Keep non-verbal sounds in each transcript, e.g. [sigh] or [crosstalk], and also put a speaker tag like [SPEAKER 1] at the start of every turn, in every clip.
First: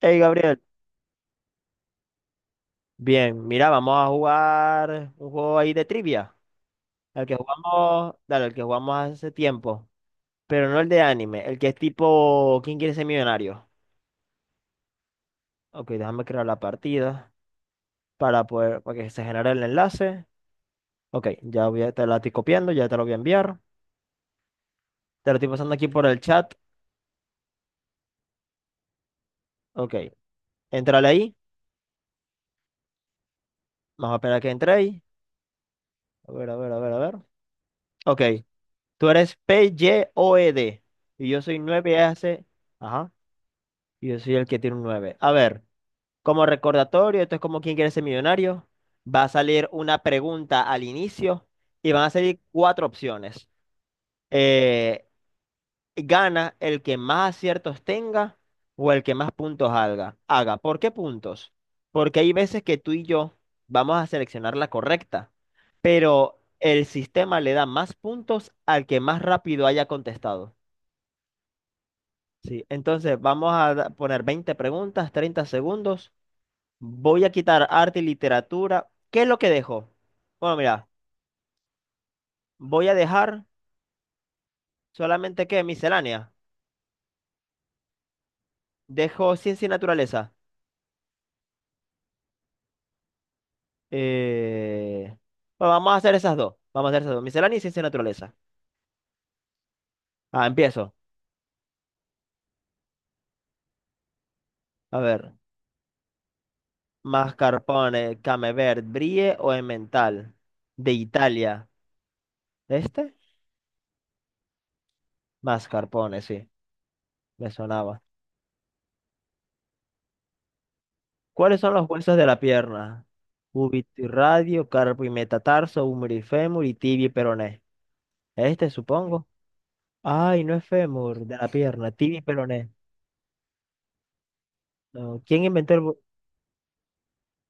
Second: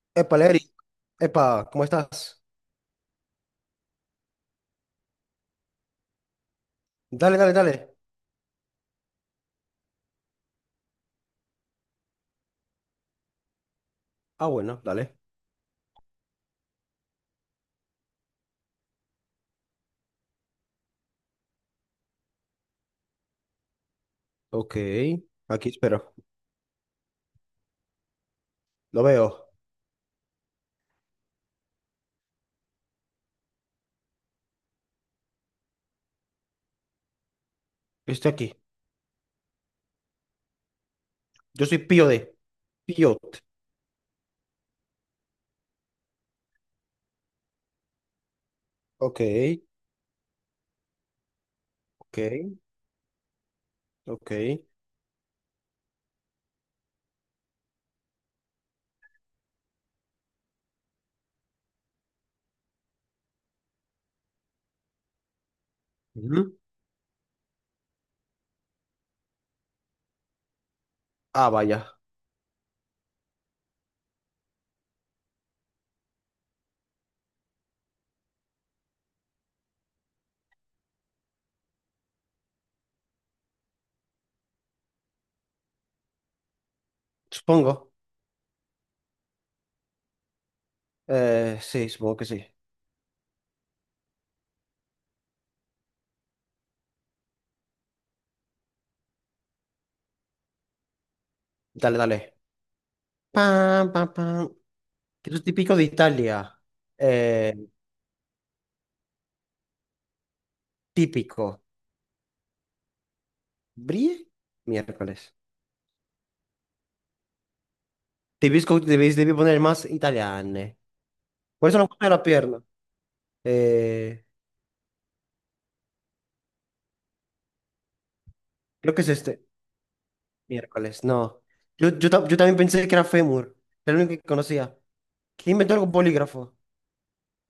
[SPEAKER 1] Hey
[SPEAKER 2] Epa,
[SPEAKER 1] Gabriel,
[SPEAKER 2] Lery. Epa, ¿cómo estás?
[SPEAKER 1] bien, mira, vamos a jugar un juego ahí de trivia, el que
[SPEAKER 2] Dale, dale, dale.
[SPEAKER 1] jugamos, dale, el que jugamos hace tiempo, pero no el de anime, el que es tipo ¿Quién quiere ser millonario?
[SPEAKER 2] Ah, bueno, dale.
[SPEAKER 1] Ok, déjame crear la partida para poder, para que se genere el enlace. Ok, ya te la estoy copiando, ya te lo voy a enviar.
[SPEAKER 2] Ok,
[SPEAKER 1] Te lo estoy
[SPEAKER 2] aquí
[SPEAKER 1] pasando aquí por
[SPEAKER 2] espero.
[SPEAKER 1] el chat.
[SPEAKER 2] Lo veo.
[SPEAKER 1] Ok, entrale ahí. Vamos a esperar a que entréis. A ver, a ver, a ver, a ver. Ok,
[SPEAKER 2] Estoy aquí.
[SPEAKER 1] tú eres PYOED y O E D y yo soy
[SPEAKER 2] Yo soy
[SPEAKER 1] 9
[SPEAKER 2] Pío de
[SPEAKER 1] hace. Ajá.
[SPEAKER 2] Piot.
[SPEAKER 1] Y yo soy el que tiene un 9. A ver. Como recordatorio, esto es como quién quiere ser millonario.
[SPEAKER 2] Ok,
[SPEAKER 1] Va a salir una pregunta al inicio y van a
[SPEAKER 2] ok,
[SPEAKER 1] salir cuatro opciones.
[SPEAKER 2] ok.
[SPEAKER 1] Eh, gana el que más aciertos tenga o el que más puntos haga. Haga. ¿Por qué puntos? Porque hay veces que tú y yo vamos a seleccionar la correcta, pero
[SPEAKER 2] Ujú.
[SPEAKER 1] el sistema le da más puntos al que más rápido haya contestado.
[SPEAKER 2] Ah, vaya.
[SPEAKER 1] Sí, entonces poner 20 preguntas, 30 segundos. Voy a quitar arte y literatura. ¿Qué es lo que dejo? Bueno, mira, voy a dejar solamente que miscelánea.
[SPEAKER 2] Supongo.
[SPEAKER 1] Dejo ciencia y naturaleza.
[SPEAKER 2] Sí, supongo que sí.
[SPEAKER 1] Eh, bueno, vamos a hacer esas dos. Vamos a hacer esas dos. Miscelánea y ciencia y naturaleza. Ah, empiezo.
[SPEAKER 2] Dale, dale. Pam, pam, pam.
[SPEAKER 1] A ver.
[SPEAKER 2] Eso es típico de Italia. Eh,
[SPEAKER 1] Mascarpone, Camembert, Brie o Emmental. De
[SPEAKER 2] típico.
[SPEAKER 1] Italia. ¿Este?
[SPEAKER 2] ¿Brie? Miércoles.
[SPEAKER 1] Mascarpone, sí. Me sonaba.
[SPEAKER 2] Debí poner más italiane.
[SPEAKER 1] ¿Cuáles
[SPEAKER 2] Por
[SPEAKER 1] son
[SPEAKER 2] eso no
[SPEAKER 1] los
[SPEAKER 2] puse
[SPEAKER 1] huesos
[SPEAKER 2] la
[SPEAKER 1] de la
[SPEAKER 2] pierna.
[SPEAKER 1] pierna? Cúbito y
[SPEAKER 2] Eh,
[SPEAKER 1] radio, carpo y metatarso, húmero y fémur y tibia y peroné. Este,
[SPEAKER 2] Creo que es
[SPEAKER 1] supongo.
[SPEAKER 2] este
[SPEAKER 1] Ay, no es
[SPEAKER 2] miércoles,
[SPEAKER 1] fémur de
[SPEAKER 2] no.
[SPEAKER 1] la pierna, tibia y
[SPEAKER 2] Yo también
[SPEAKER 1] peroné.
[SPEAKER 2] pensé que era fémur, era el único que conocía.
[SPEAKER 1] No. ¿Quién
[SPEAKER 2] ¿Quién
[SPEAKER 1] inventó
[SPEAKER 2] inventó
[SPEAKER 1] el...
[SPEAKER 2] el
[SPEAKER 1] bu-
[SPEAKER 2] bolígrafo?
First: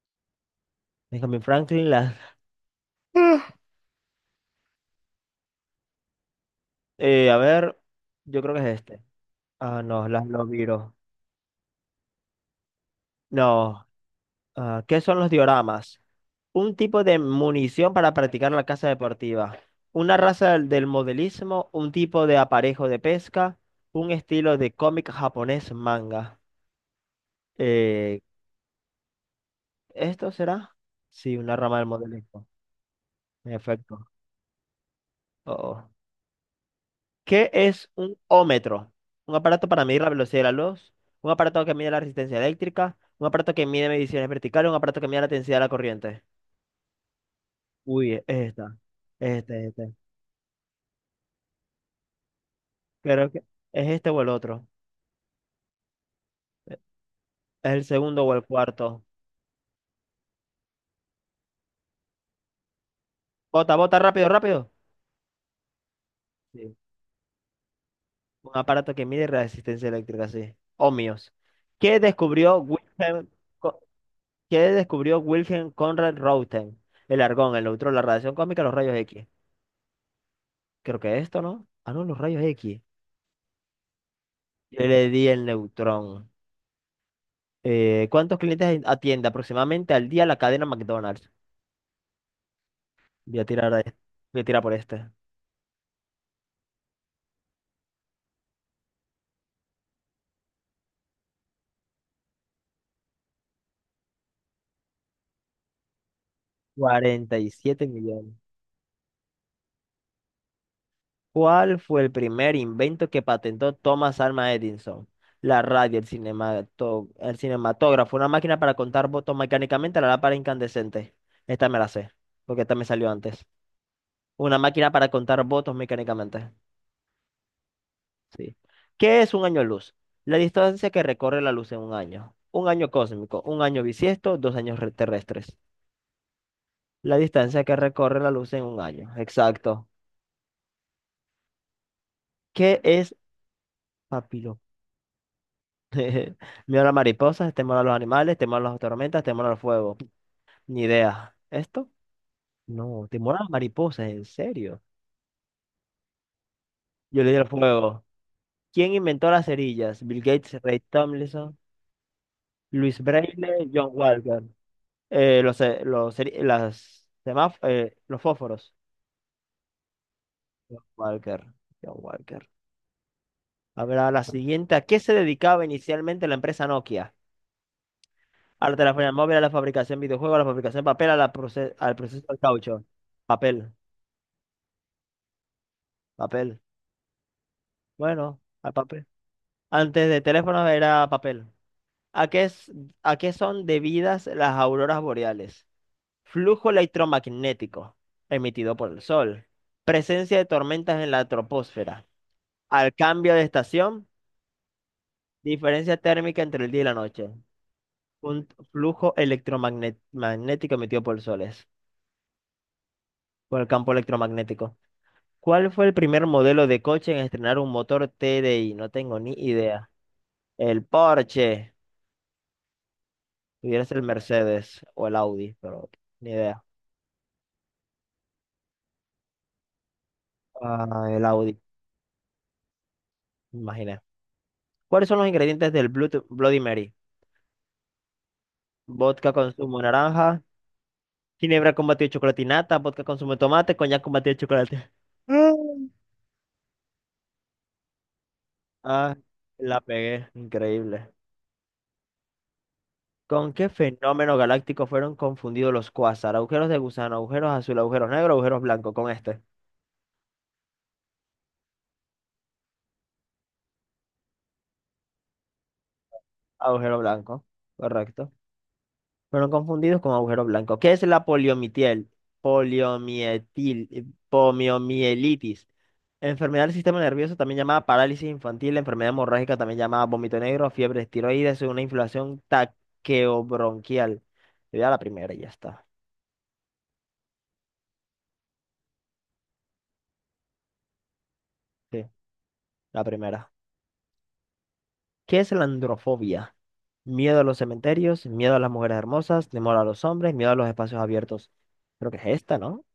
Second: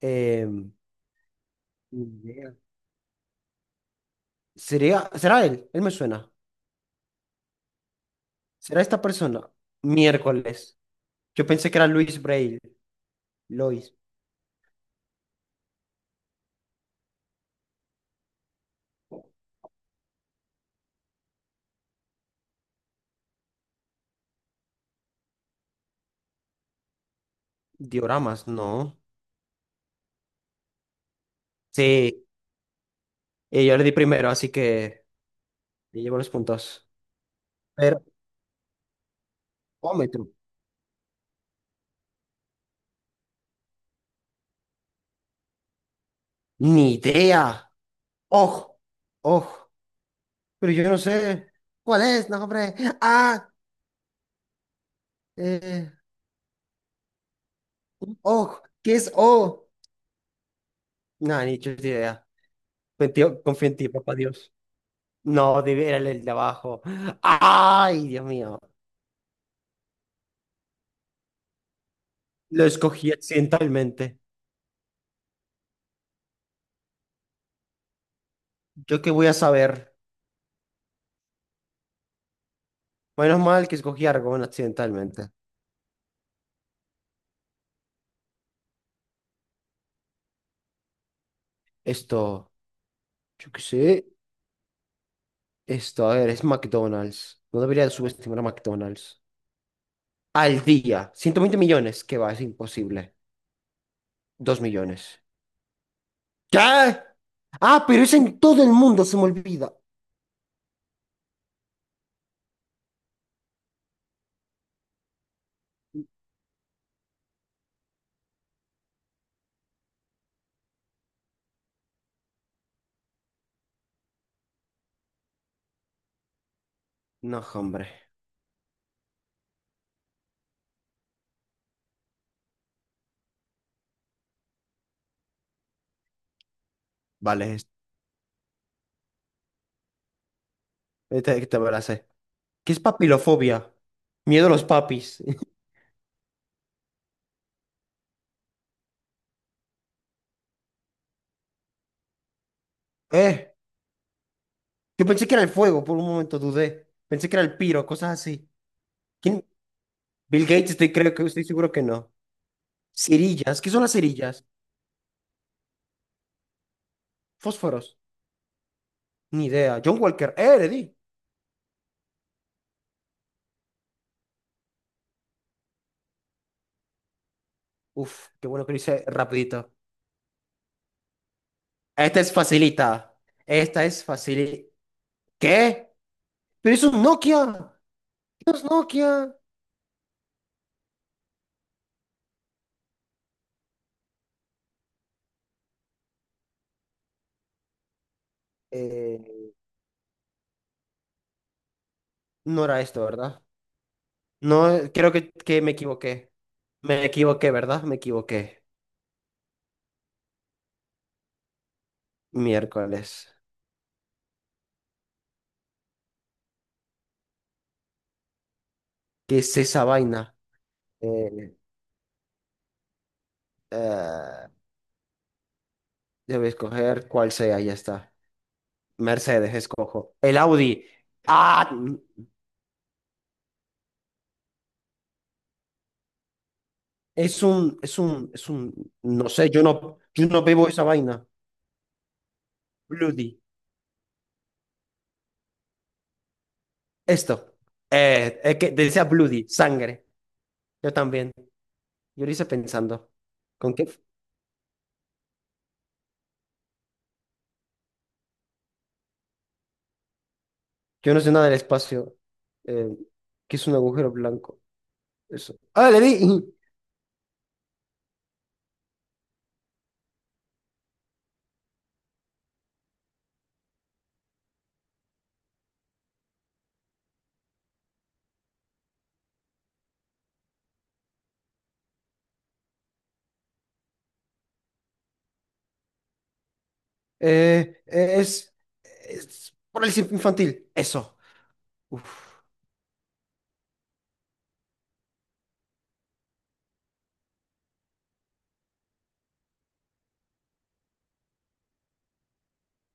[SPEAKER 2] Em,
[SPEAKER 1] Benjamin Franklin
[SPEAKER 2] Ni
[SPEAKER 1] las...
[SPEAKER 2] idea.
[SPEAKER 1] [laughs]
[SPEAKER 2] ¿Sería, será él? Él me suena.
[SPEAKER 1] A ver, yo creo que es
[SPEAKER 2] ¿Será esta
[SPEAKER 1] este.
[SPEAKER 2] persona?
[SPEAKER 1] Ah, no, las
[SPEAKER 2] Miércoles.
[SPEAKER 1] lobiro.
[SPEAKER 2] Yo pensé que era Luis Braille.
[SPEAKER 1] No.
[SPEAKER 2] Lois.
[SPEAKER 1] Ah, ¿qué son los dioramas? Un tipo de munición para practicar la caza deportiva. Una raza del modelismo, un tipo de aparejo de pesca, un estilo de cómic japonés manga. Eh,
[SPEAKER 2] Dioramas, no.
[SPEAKER 1] ¿Esto será? Sí, una rama del
[SPEAKER 2] Sí,
[SPEAKER 1] modelismo. En
[SPEAKER 2] yo le di
[SPEAKER 1] efecto.
[SPEAKER 2] primero, así que
[SPEAKER 1] Oh. Oh.
[SPEAKER 2] le llevo los puntos.
[SPEAKER 1] ¿Qué es
[SPEAKER 2] Pero,
[SPEAKER 1] un ómetro? Un aparato para medir la velocidad de la luz, un aparato que mide la resistencia eléctrica, un aparato que mide mediciones verticales, un aparato que mide la densidad de la corriente.
[SPEAKER 2] Ni idea.
[SPEAKER 1] Uy, es esta.
[SPEAKER 2] Ojo,
[SPEAKER 1] Este,
[SPEAKER 2] ojo.
[SPEAKER 1] este.
[SPEAKER 2] Pero yo no sé. ¿Cuál es? No, hombre.
[SPEAKER 1] Creo que
[SPEAKER 2] Ah,
[SPEAKER 1] es este o el otro.
[SPEAKER 2] eh,
[SPEAKER 1] Es el segundo o el
[SPEAKER 2] Oh, ¿qué
[SPEAKER 1] cuarto.
[SPEAKER 2] es Oh? No, ni chuta idea. Confío, confío
[SPEAKER 1] Bota,
[SPEAKER 2] en ti,
[SPEAKER 1] bota,
[SPEAKER 2] papá
[SPEAKER 1] rápido,
[SPEAKER 2] Dios.
[SPEAKER 1] rápido.
[SPEAKER 2] No, debe- Era el de
[SPEAKER 1] Sí.
[SPEAKER 2] abajo. Ay, Dios
[SPEAKER 1] Un
[SPEAKER 2] mío.
[SPEAKER 1] aparato que mide resistencia eléctrica, sí. Ohmios. ¿Qué descubrió
[SPEAKER 2] Lo escogí
[SPEAKER 1] Wilhelm, Co-
[SPEAKER 2] accidentalmente.
[SPEAKER 1] ¿Qué descubrió Wilhelm Conrad Röntgen? El argón, el neutrón, la radiación cósmica, los rayos
[SPEAKER 2] ¿Yo qué
[SPEAKER 1] X.
[SPEAKER 2] voy a saber?
[SPEAKER 1] Creo que esto, ¿no? Ah, no, los rayos X.
[SPEAKER 2] Menos mal que escogí Argón
[SPEAKER 1] Yo le
[SPEAKER 2] accidentalmente.
[SPEAKER 1] di el neutrón. ¿Cuántos clientes atiende aproximadamente al día la cadena McDonald's?
[SPEAKER 2] Esto,
[SPEAKER 1] Voy a
[SPEAKER 2] yo qué
[SPEAKER 1] tirar, a este-
[SPEAKER 2] sé.
[SPEAKER 1] voy a tirar por este.
[SPEAKER 2] Esto, a ver, es McDonald's. No debería subestimar a McDonald's. Al día, 120 millones. ¿Qué va? Es imposible. 2 millones. ¿Qué? Ah,
[SPEAKER 1] 47
[SPEAKER 2] pero es
[SPEAKER 1] millones.
[SPEAKER 2] en todo el mundo, se me olvida.
[SPEAKER 1] ¿Cuál fue el primer invento que patentó Thomas Alva Edison? La radio, el cinematógrafo, una máquina para contar votos mecánicamente a la lámpara incandescente. Esta me la sé, porque esta me salió antes. Una máquina para contar votos mecánicamente.
[SPEAKER 2] No, hombre.
[SPEAKER 1] Sí. ¿Qué es un año luz? La distancia que recorre la luz en un año. Un año cósmico, un año bisiesto, terrestres. La
[SPEAKER 2] Vale,
[SPEAKER 1] distancia que recorre la luz en un año. Exacto.
[SPEAKER 2] esta que me la sé. ¿Qué
[SPEAKER 1] ¿Qué
[SPEAKER 2] es
[SPEAKER 1] es
[SPEAKER 2] papilofobia? Miedo a
[SPEAKER 1] papiro?
[SPEAKER 2] los papis. [laughs]
[SPEAKER 1] [laughs] Miedo a las [laughs] mariposas, temor a los animales, temor a las tormentas, temor al fuego. Ni idea. ¿Esto? No, temor a las
[SPEAKER 2] Eh,
[SPEAKER 1] mariposas, en serio.
[SPEAKER 2] yo pensé que era el fuego, por un momento dudé.
[SPEAKER 1] Yo
[SPEAKER 2] Pensé
[SPEAKER 1] le
[SPEAKER 2] que
[SPEAKER 1] di
[SPEAKER 2] era
[SPEAKER 1] el
[SPEAKER 2] el piro,
[SPEAKER 1] fuego.
[SPEAKER 2] cosas así.
[SPEAKER 1] ¿Quién inventó las
[SPEAKER 2] ¿Quién?
[SPEAKER 1] cerillas? Bill
[SPEAKER 2] Bill
[SPEAKER 1] Gates,
[SPEAKER 2] Gates,
[SPEAKER 1] Ray
[SPEAKER 2] creo que estoy
[SPEAKER 1] Tomlinson,
[SPEAKER 2] seguro que no.
[SPEAKER 1] Luis
[SPEAKER 2] Cerillas,
[SPEAKER 1] Braille,
[SPEAKER 2] ¿qué son
[SPEAKER 1] John
[SPEAKER 2] las
[SPEAKER 1] Walker.
[SPEAKER 2] cerillas?
[SPEAKER 1] Los, seri- las, semáf-
[SPEAKER 2] Fósforos,
[SPEAKER 1] los fósforos.
[SPEAKER 2] ni idea. John Walker, le
[SPEAKER 1] John
[SPEAKER 2] di.
[SPEAKER 1] Walker. John Walker. Habrá la siguiente. ¿A qué se dedicaba inicialmente la empresa Nokia?
[SPEAKER 2] Uf, qué bueno
[SPEAKER 1] A
[SPEAKER 2] que
[SPEAKER 1] la
[SPEAKER 2] lo hice
[SPEAKER 1] telefonía móvil, a la
[SPEAKER 2] rapidito.
[SPEAKER 1] fabricación de videojuegos, a la fabricación de papel, al
[SPEAKER 2] Esta
[SPEAKER 1] proceso
[SPEAKER 2] es
[SPEAKER 1] del caucho.
[SPEAKER 2] facilita.
[SPEAKER 1] Papel,
[SPEAKER 2] Esta es facilita. ¿Qué?
[SPEAKER 1] papel.
[SPEAKER 2] Pero es un Nokia.
[SPEAKER 1] Bueno,
[SPEAKER 2] ¿Qué es
[SPEAKER 1] al papel.
[SPEAKER 2] Nokia?
[SPEAKER 1] Antes de teléfonos era papel. ¿A qué, es, ¿a qué son debidas las auroras boreales? Flujo electromagnético emitido por el sol.
[SPEAKER 2] Eh,
[SPEAKER 1] Presencia de tormentas en la troposfera.
[SPEAKER 2] ¿no era
[SPEAKER 1] Al
[SPEAKER 2] esto,
[SPEAKER 1] cambio
[SPEAKER 2] verdad?
[SPEAKER 1] de estación,
[SPEAKER 2] No, creo que me
[SPEAKER 1] diferencia
[SPEAKER 2] equivoqué.
[SPEAKER 1] térmica entre el día y la
[SPEAKER 2] Me
[SPEAKER 1] noche.
[SPEAKER 2] equivoqué, ¿verdad? Me
[SPEAKER 1] Un
[SPEAKER 2] equivoqué.
[SPEAKER 1] flujo electromagnético emitido por soles,
[SPEAKER 2] Miércoles.
[SPEAKER 1] por el campo electromagnético. ¿Cuál fue el primer modelo de coche en estrenar un motor TDI? No tengo ni
[SPEAKER 2] ¿Qué es esa
[SPEAKER 1] idea.
[SPEAKER 2] vaina?
[SPEAKER 1] El
[SPEAKER 2] Eh,
[SPEAKER 1] Porsche. Pudiera ser el
[SPEAKER 2] eh,
[SPEAKER 1] Mercedes o el Audi, pero ni
[SPEAKER 2] Debo
[SPEAKER 1] idea.
[SPEAKER 2] escoger cuál sea, ya está. Mercedes, escojo. El Audi.
[SPEAKER 1] Ah, el Audi,
[SPEAKER 2] Ah,
[SPEAKER 1] me imaginé. ¿Cuáles son los ingredientes del Blut- Bloody Mary?
[SPEAKER 2] es un, no
[SPEAKER 1] Vodka
[SPEAKER 2] sé,
[SPEAKER 1] con zumo de
[SPEAKER 2] yo
[SPEAKER 1] naranja,
[SPEAKER 2] no bebo esa vaina.
[SPEAKER 1] ginebra con batido de chocolatinata, vodka con zumo de
[SPEAKER 2] Bloody.
[SPEAKER 1] tomate, coñac con batido de chocolate. [laughs]
[SPEAKER 2] Esto. Es que decía
[SPEAKER 1] Ah,
[SPEAKER 2] Bloody,
[SPEAKER 1] la
[SPEAKER 2] sangre.
[SPEAKER 1] pegué,
[SPEAKER 2] Yo
[SPEAKER 1] increíble.
[SPEAKER 2] también. Yo lo hice pensando.
[SPEAKER 1] ¿Con qué
[SPEAKER 2] ¿Con qué?
[SPEAKER 1] fenómeno galáctico fueron confundidos los cuásar? Agujeros de gusano, agujeros azul, agujeros negros, agujeros blancos. Con este,
[SPEAKER 2] Yo no sé nada del espacio. Eh, ¿Qué es un agujero blanco? Eso. Ah, le di.
[SPEAKER 1] agujero blanco, correcto. Fueron confundidos con agujeros blancos. ¿Qué es la poliomielitis? Poliomietil, poliomielitis. Enfermedad del sistema nervioso, también llamada parálisis infantil, enfermedad hemorrágica, también llamada vómito negro, fiebre tiroides, una inflación taqueobronquial. Yo Ya la primera, y ya está.
[SPEAKER 2] Eh, es, es parálisis infantil. Eso.
[SPEAKER 1] Sí,
[SPEAKER 2] Uf,
[SPEAKER 1] la primera. ¿Qué es la androfobia? Miedo a los cementerios, miedo a las mujeres hermosas, temor a los hombres, miedo a los espacios abiertos. Creo que es esta, ¿no?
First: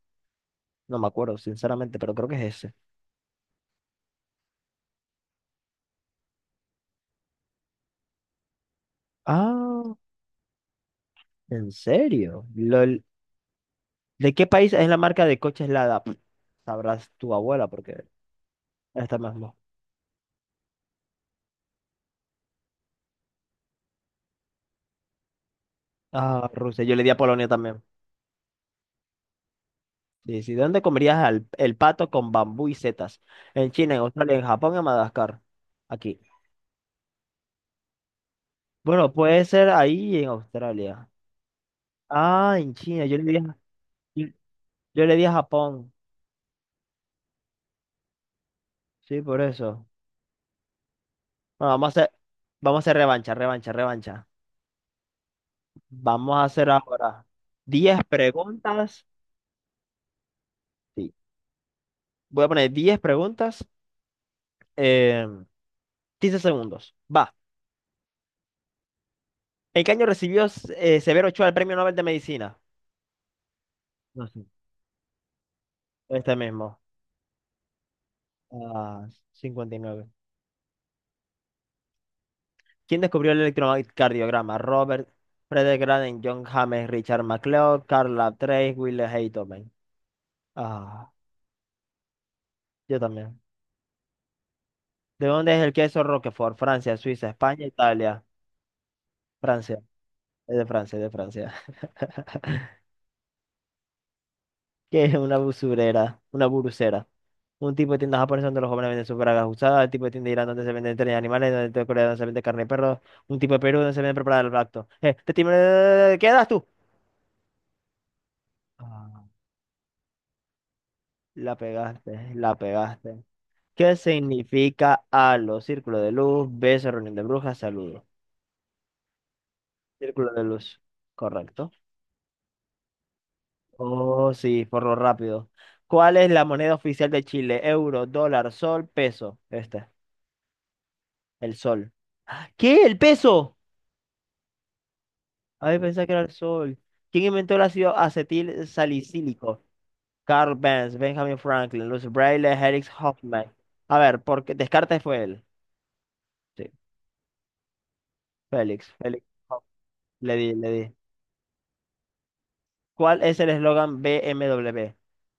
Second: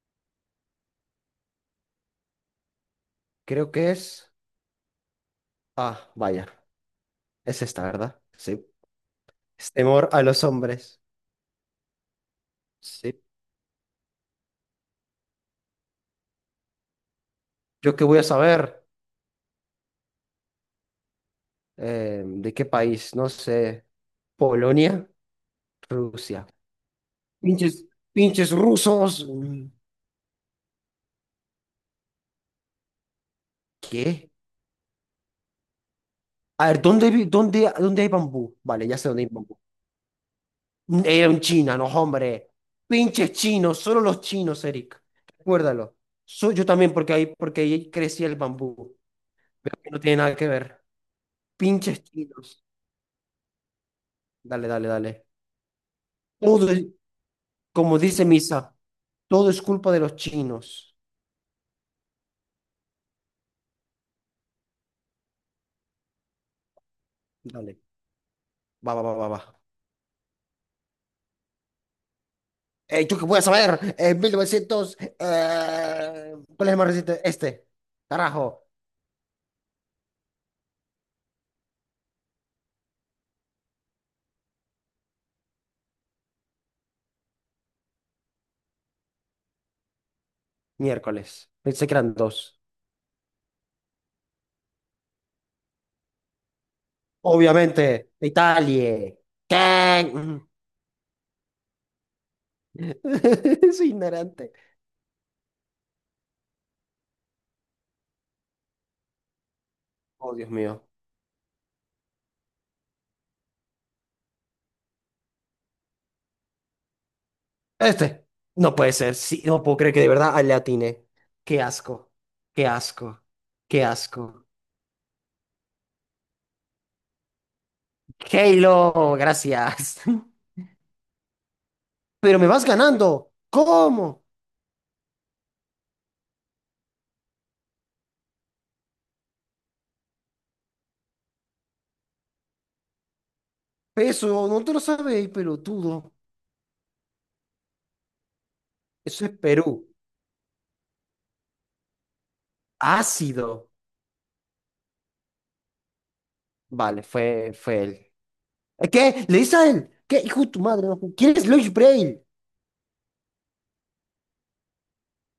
[SPEAKER 1] No me acuerdo, sinceramente, pero creo que es ese.
[SPEAKER 2] creo que es. Ah, vaya. Es esta, ¿verdad? Sí. Es
[SPEAKER 1] Ah,
[SPEAKER 2] temor a los hombres.
[SPEAKER 1] ¿en serio? Lol.
[SPEAKER 2] Sí.
[SPEAKER 1] ¿De qué país es la marca de coches Lada? Pff, sabrás tu abuela,
[SPEAKER 2] ¿Yo qué
[SPEAKER 1] porque
[SPEAKER 2] voy a saber?
[SPEAKER 1] esta mismo.
[SPEAKER 2] ¿De qué país? No sé. Polonia, Rusia.
[SPEAKER 1] Ah, Rusia. Yo le di a Polonia también.
[SPEAKER 2] Pinches, pinches rusos. Mm.
[SPEAKER 1] Sí, sí. ¿El pato con bambú y setas? En China, en
[SPEAKER 2] ¿Qué?
[SPEAKER 1] Australia, en Japón, en Madagascar. Aquí.
[SPEAKER 2] A ver, ¿dónde, dónde hay bambú? Vale, ya sé
[SPEAKER 1] Bueno,
[SPEAKER 2] dónde hay
[SPEAKER 1] puede
[SPEAKER 2] bambú.
[SPEAKER 1] ser ahí en Australia.
[SPEAKER 2] Era un china, no, hombre.
[SPEAKER 1] Ah, en China.
[SPEAKER 2] Pinches chinos, solo los chinos, Eric.
[SPEAKER 1] Yo le di a Japón,
[SPEAKER 2] Recuérdalo. Yo también, porque ahí crecía el bambú.
[SPEAKER 1] sí, por
[SPEAKER 2] Pero
[SPEAKER 1] eso.
[SPEAKER 2] que no tiene nada que ver.
[SPEAKER 1] Bueno,
[SPEAKER 2] Pinches chinos.
[SPEAKER 1] vamos a hacer revancha, revancha, revancha.
[SPEAKER 2] Dale, dale, dale.
[SPEAKER 1] Vamos a
[SPEAKER 2] Todo
[SPEAKER 1] hacer
[SPEAKER 2] es-
[SPEAKER 1] ahora diez
[SPEAKER 2] Como dice Misa,
[SPEAKER 1] preguntas.
[SPEAKER 2] todo es culpa de los chinos.
[SPEAKER 1] Sí. Voy a poner 10 preguntas en 15 segundos. Va.
[SPEAKER 2] Dale. Va, va, va, va, va.
[SPEAKER 1] ¿En qué año recibió Severo Ochoa el Premio Nobel de Medicina?
[SPEAKER 2] ¿Yo qué voy a saber? En
[SPEAKER 1] No sé.
[SPEAKER 2] 1900.
[SPEAKER 1] Este
[SPEAKER 2] ¿Cuál es el
[SPEAKER 1] mismo.
[SPEAKER 2] más reciente? Este. Carajo.
[SPEAKER 1] Ah, cincuenta y nueve. ¿Quién descubrió el electrocardiograma? Robert Frederick Graden, John James, Richard MacLeod, Karl Lamb Trace, Wilhelm Heitmann. Ah,
[SPEAKER 2] Miércoles. Pensé que eran dos.
[SPEAKER 1] yo también. ¿De dónde es el queso Roquefort? Francia, Suiza, España,
[SPEAKER 2] Obviamente,
[SPEAKER 1] Italia.
[SPEAKER 2] Italia.
[SPEAKER 1] Francia.
[SPEAKER 2] ¿Qué? Mm.
[SPEAKER 1] Es de Francia, es de Francia. [laughs]
[SPEAKER 2] [laughs] Soy ignorante.
[SPEAKER 1] ¿Qué es una usurera? Una burucera. Un tipo de tienda japonesa donde los jóvenes venden sus bragas usadas. El tipo de tienda de
[SPEAKER 2] Oh,
[SPEAKER 1] Irán
[SPEAKER 2] Dios
[SPEAKER 1] donde se
[SPEAKER 2] mío.
[SPEAKER 1] venden trenes de animales. Donde el tipo de Corea donde se vende carne de perro. Un tipo de Perú donde se vende preparada el lacto. ¿Qué das tú?
[SPEAKER 2] Este. No puede ser.
[SPEAKER 1] Ah,
[SPEAKER 2] Sí, no puedo creer que de verdad le atiné.
[SPEAKER 1] la
[SPEAKER 2] Qué asco.
[SPEAKER 1] pegaste, la
[SPEAKER 2] Qué
[SPEAKER 1] pegaste.
[SPEAKER 2] asco. Qué
[SPEAKER 1] ¿Qué
[SPEAKER 2] asco.
[SPEAKER 1] significa halo? Círculo de luz, beso, reunión de brujas, saludo.
[SPEAKER 2] Halo, gracias.
[SPEAKER 1] Círculo de
[SPEAKER 2] [laughs]
[SPEAKER 1] luz. Correcto.
[SPEAKER 2] Pero me vas ganando. ¿Cómo?
[SPEAKER 1] Oh, sí, por lo rápido. ¿Cuál es la moneda oficial de Chile? Euro, dólar, sol, peso. Este, el sol. ¿Qué? ¿El peso?
[SPEAKER 2] Eso no te lo sabéis,
[SPEAKER 1] Ay, pensé que
[SPEAKER 2] pelotudo.
[SPEAKER 1] era el sol. ¿Quién inventó el ácido acetil
[SPEAKER 2] Eso es
[SPEAKER 1] salicílico?
[SPEAKER 2] Perú.
[SPEAKER 1] Carl Benz, Benjamin Franklin, Luis Braille, Felix Hoffman.
[SPEAKER 2] Ácido.
[SPEAKER 1] A ver, porque Descartes fue él. Sí,
[SPEAKER 2] Vale, fue él.
[SPEAKER 1] Félix, Félix
[SPEAKER 2] ¿Qué? ¿Le dices
[SPEAKER 1] Hoffmann.
[SPEAKER 2] a él? ¿Qué?
[SPEAKER 1] Le
[SPEAKER 2] Hijo de
[SPEAKER 1] di,
[SPEAKER 2] tu
[SPEAKER 1] le
[SPEAKER 2] madre.
[SPEAKER 1] di.
[SPEAKER 2] No. ¿Quién es Luis Braille?
[SPEAKER 1] ¿Cuál es el eslogan BMW?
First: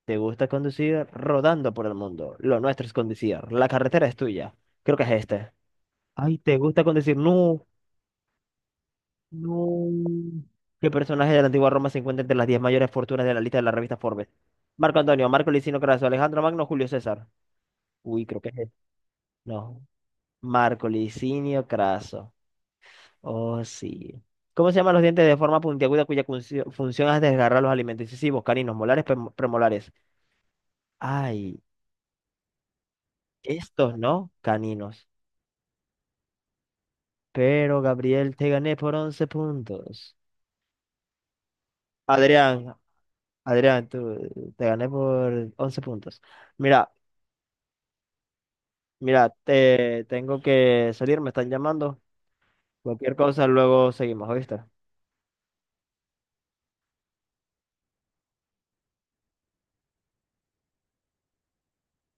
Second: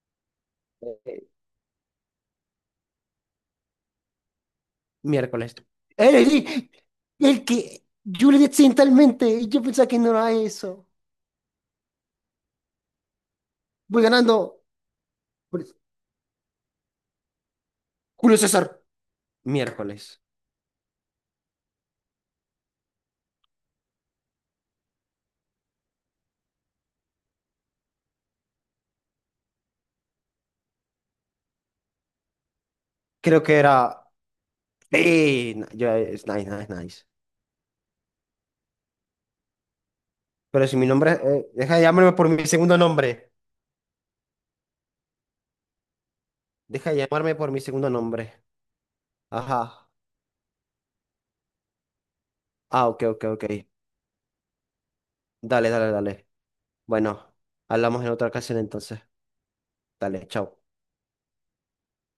[SPEAKER 1] ¿Te gusta conducir? Rodando por el mundo. Lo nuestro es conducir. La carretera es tuya. Creo que es este.
[SPEAKER 2] Miércoles. Era
[SPEAKER 1] Ay, ¿te gusta con decir
[SPEAKER 2] el
[SPEAKER 1] no?
[SPEAKER 2] que yo le di accidentalmente y yo
[SPEAKER 1] No.
[SPEAKER 2] pensaba que no era eso.
[SPEAKER 1] ¿Qué personaje de la antigua Roma se encuentra entre las 10 mayores fortunas de la lista de la revista
[SPEAKER 2] Voy
[SPEAKER 1] Forbes?
[SPEAKER 2] ganando.
[SPEAKER 1] Marco Antonio, Marco Licinio Craso, Alejandro Magno, Julio César. Uy,
[SPEAKER 2] Julio
[SPEAKER 1] creo que es él.
[SPEAKER 2] César.
[SPEAKER 1] No.
[SPEAKER 2] Miércoles.
[SPEAKER 1] Marco Licinio Craso. Oh, sí. ¿Cómo se llaman los dientes de forma puntiaguda cuya funcio- función es desgarrar los alimentos incisivos, caninos, molares, premolares? Ay,
[SPEAKER 2] Creo que
[SPEAKER 1] estos
[SPEAKER 2] era.
[SPEAKER 1] no, caninos.
[SPEAKER 2] Sí, no, yo- Es nice, nice, nice.
[SPEAKER 1] Pero Gabriel, te gané por 11 puntos.
[SPEAKER 2] Pero si mi nombre. Deja de llamarme por mi
[SPEAKER 1] Adrián,
[SPEAKER 2] segundo nombre.
[SPEAKER 1] Adrián, tú, te gané por 11 puntos. Mira,
[SPEAKER 2] Deja de llamarme por mi segundo nombre.
[SPEAKER 1] mira,
[SPEAKER 2] Ajá.
[SPEAKER 1] te tengo que salir, me están llamando.
[SPEAKER 2] Ah, ok,
[SPEAKER 1] Cualquier
[SPEAKER 2] ok, ok.
[SPEAKER 1] cosa, luego seguimos, ¿oíste?
[SPEAKER 2] Dale, dale, dale. Bueno, hablamos en otra ocasión entonces. Dale, chao.